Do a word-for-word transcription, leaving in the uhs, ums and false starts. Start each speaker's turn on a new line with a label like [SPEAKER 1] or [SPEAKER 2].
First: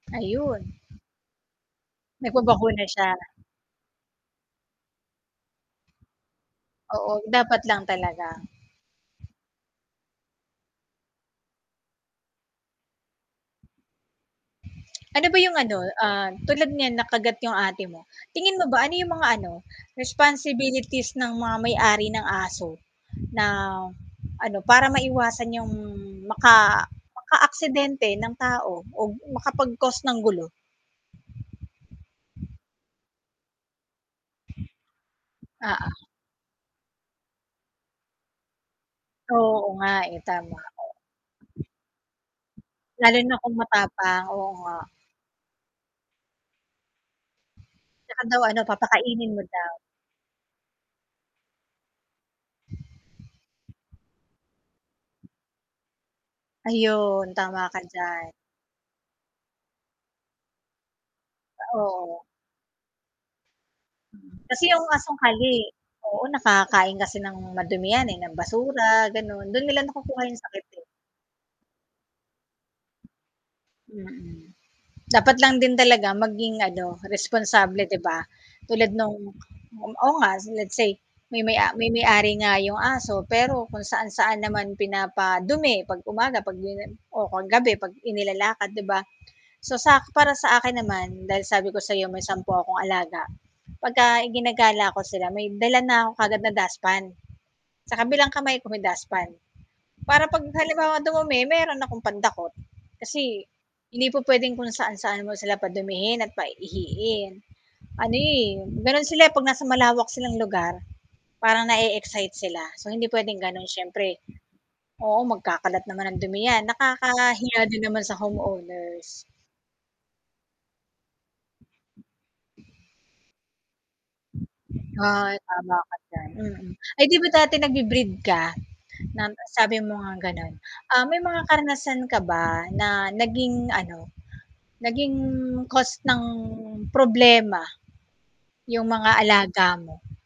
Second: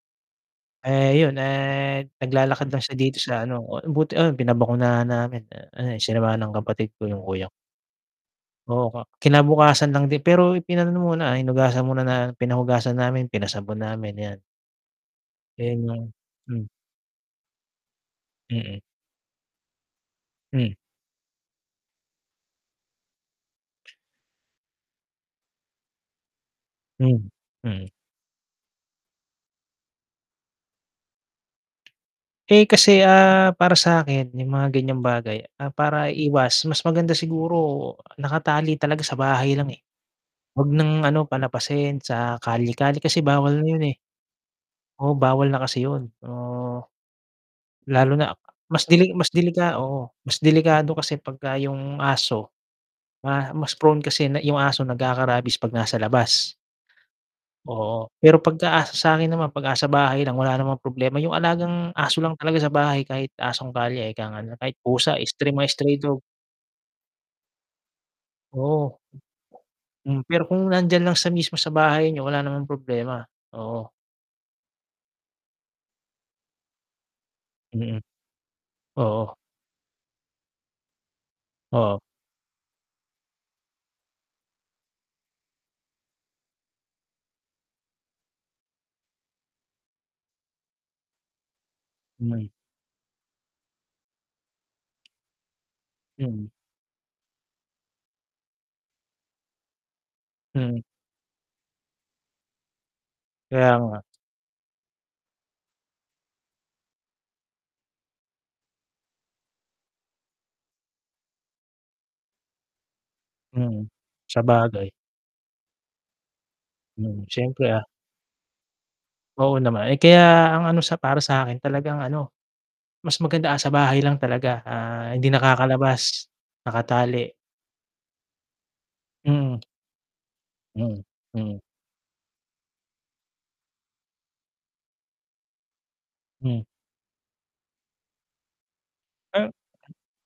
[SPEAKER 1] Ayun.
[SPEAKER 2] Eh, yun, eh, naglalakad lang
[SPEAKER 1] Nagpa-bakuna
[SPEAKER 2] siya
[SPEAKER 1] siya?
[SPEAKER 2] dito sa ano, o e buti ayun pinabakunahan namin ano eh, sinamahan ng kapatid ko
[SPEAKER 1] Oo
[SPEAKER 2] yung kuya
[SPEAKER 1] dapat lang talaga.
[SPEAKER 2] oo kinabukasan lang din pero ipinaano muna hinugasan muna pinahugasan namin, pinasabon namin yan.
[SPEAKER 1] Ano ba yung ano
[SPEAKER 2] Ayun ang
[SPEAKER 1] ah, tulad
[SPEAKER 2] hmm.
[SPEAKER 1] niyan nakagat yung ate mo. Tingin mo ba
[SPEAKER 2] Mm.
[SPEAKER 1] ano yung mga ano,
[SPEAKER 2] Hmm.
[SPEAKER 1] responsibilities ng mga may-ari ng aso? Na, ano para maiwasan yung maka
[SPEAKER 2] Hmm, mm.
[SPEAKER 1] maka-aksidente ng tao o makapag-cause ng gulo?
[SPEAKER 2] Eh, kasi ah, para sa 'kin yung mga ganyang bagay, ah,
[SPEAKER 1] Oo.
[SPEAKER 2] para iwas mas maganda siguro nakatali talaga sa bahay
[SPEAKER 1] Oo
[SPEAKER 2] lang eh.
[SPEAKER 1] nga eh, tama
[SPEAKER 2] Wag
[SPEAKER 1] ka.
[SPEAKER 2] ng ano palapasin sa kalye-kalye
[SPEAKER 1] Lalo
[SPEAKER 2] kasi
[SPEAKER 1] na kung
[SPEAKER 2] bawal na yun eh.
[SPEAKER 1] matapang, oo nga.
[SPEAKER 2] Oo bawal na kasi yun so, lalo
[SPEAKER 1] 'Tsaka
[SPEAKER 2] na
[SPEAKER 1] daw ano
[SPEAKER 2] mas delik mas
[SPEAKER 1] papakainin mo daw.
[SPEAKER 2] delika oo mas delikado kasi pagka yung aso, ma mas prone kasi na yung aso nagkaka-rabies 'pag nasa labas.
[SPEAKER 1] Ayun tama ka
[SPEAKER 2] Oo
[SPEAKER 1] diyan.
[SPEAKER 2] pero pagka sa 'kin naman, 'pag asa bahay lang wala namang problema yung alagang aso
[SPEAKER 1] Oo.
[SPEAKER 2] lang talaga sa bahay, kahit asong kalye eh,
[SPEAKER 1] Hmm, kasi
[SPEAKER 2] kahit
[SPEAKER 1] yung
[SPEAKER 2] pusa
[SPEAKER 1] asong
[SPEAKER 2] stray,
[SPEAKER 1] kalye
[SPEAKER 2] mga stray dog.
[SPEAKER 1] oo nakaka-kain kasi ng madum yan eh, ng basura
[SPEAKER 2] Oo.
[SPEAKER 1] ganon dun nila
[SPEAKER 2] Hmm,
[SPEAKER 1] nakukuha yung
[SPEAKER 2] pero
[SPEAKER 1] sakit
[SPEAKER 2] kung
[SPEAKER 1] eh.
[SPEAKER 2] nandiyan lang siya mismo sa bahay niyo, wala namang problema, oo.
[SPEAKER 1] Hmm. Dapat lang din talaga maging ano, responsable
[SPEAKER 2] Hmm.
[SPEAKER 1] 'di ba? Tulad nang
[SPEAKER 2] Oo.
[SPEAKER 1] oo nga let's say, may may a may
[SPEAKER 2] Oo.
[SPEAKER 1] may-ari nga 'yong aso pero kung saan-saan naman pinapadumi 'pag umaga, 'pag 'di na oh, 'pag gabi 'pag inilalakad 'di ba? So sak para sa akin naman, dahil sabi ko sa 'yo may sampu
[SPEAKER 2] Hmm.
[SPEAKER 1] akong alaga, pagka-igina-gala ko sila may dala na ako kaagad
[SPEAKER 2] Mhm.
[SPEAKER 1] na dustpan, sa kabilang kamay ko may dustpan. Para 'pag
[SPEAKER 2] Hmm.
[SPEAKER 1] halimbawa dumumi meron akong pandakot kasi,
[SPEAKER 2] Kaya nga.
[SPEAKER 1] hindi po puwedeng kung saan-saan mo sila padumihin at pa-iihiin. Ano eh, gano'n sila eh, 'pag nasa malawak silang lugar. Parang nae-excite sila so hindi puwedeng gano'n
[SPEAKER 2] Hmm,
[SPEAKER 1] siyempre
[SPEAKER 2] sabagay.
[SPEAKER 1] oo magkakalat naman ng dumi 'yan,
[SPEAKER 2] Hmm,
[SPEAKER 1] nakakahiya
[SPEAKER 2] siyempre
[SPEAKER 1] din
[SPEAKER 2] ah.
[SPEAKER 1] naman sa home owners.
[SPEAKER 2] Oo naman eh, kaya ang ano sa para sa 'kin talagang ano, mas maganda nasa bahay lang talaga ah, hindi
[SPEAKER 1] Ay, tama ka diyan,
[SPEAKER 2] nakakalabas,
[SPEAKER 1] hmm. Ay, 'di ba
[SPEAKER 2] nakatali.
[SPEAKER 1] dati nagbi-breed ka?
[SPEAKER 2] Hmm.
[SPEAKER 1] Nasabi mo ngang ganon,
[SPEAKER 2] Hmm,
[SPEAKER 1] ah, may mga
[SPEAKER 2] hmm.
[SPEAKER 1] karanasan ka ba na naging ano, naging cause ng
[SPEAKER 2] Hmm.
[SPEAKER 1] problema, yung mga alaga
[SPEAKER 2] Ah
[SPEAKER 1] mo?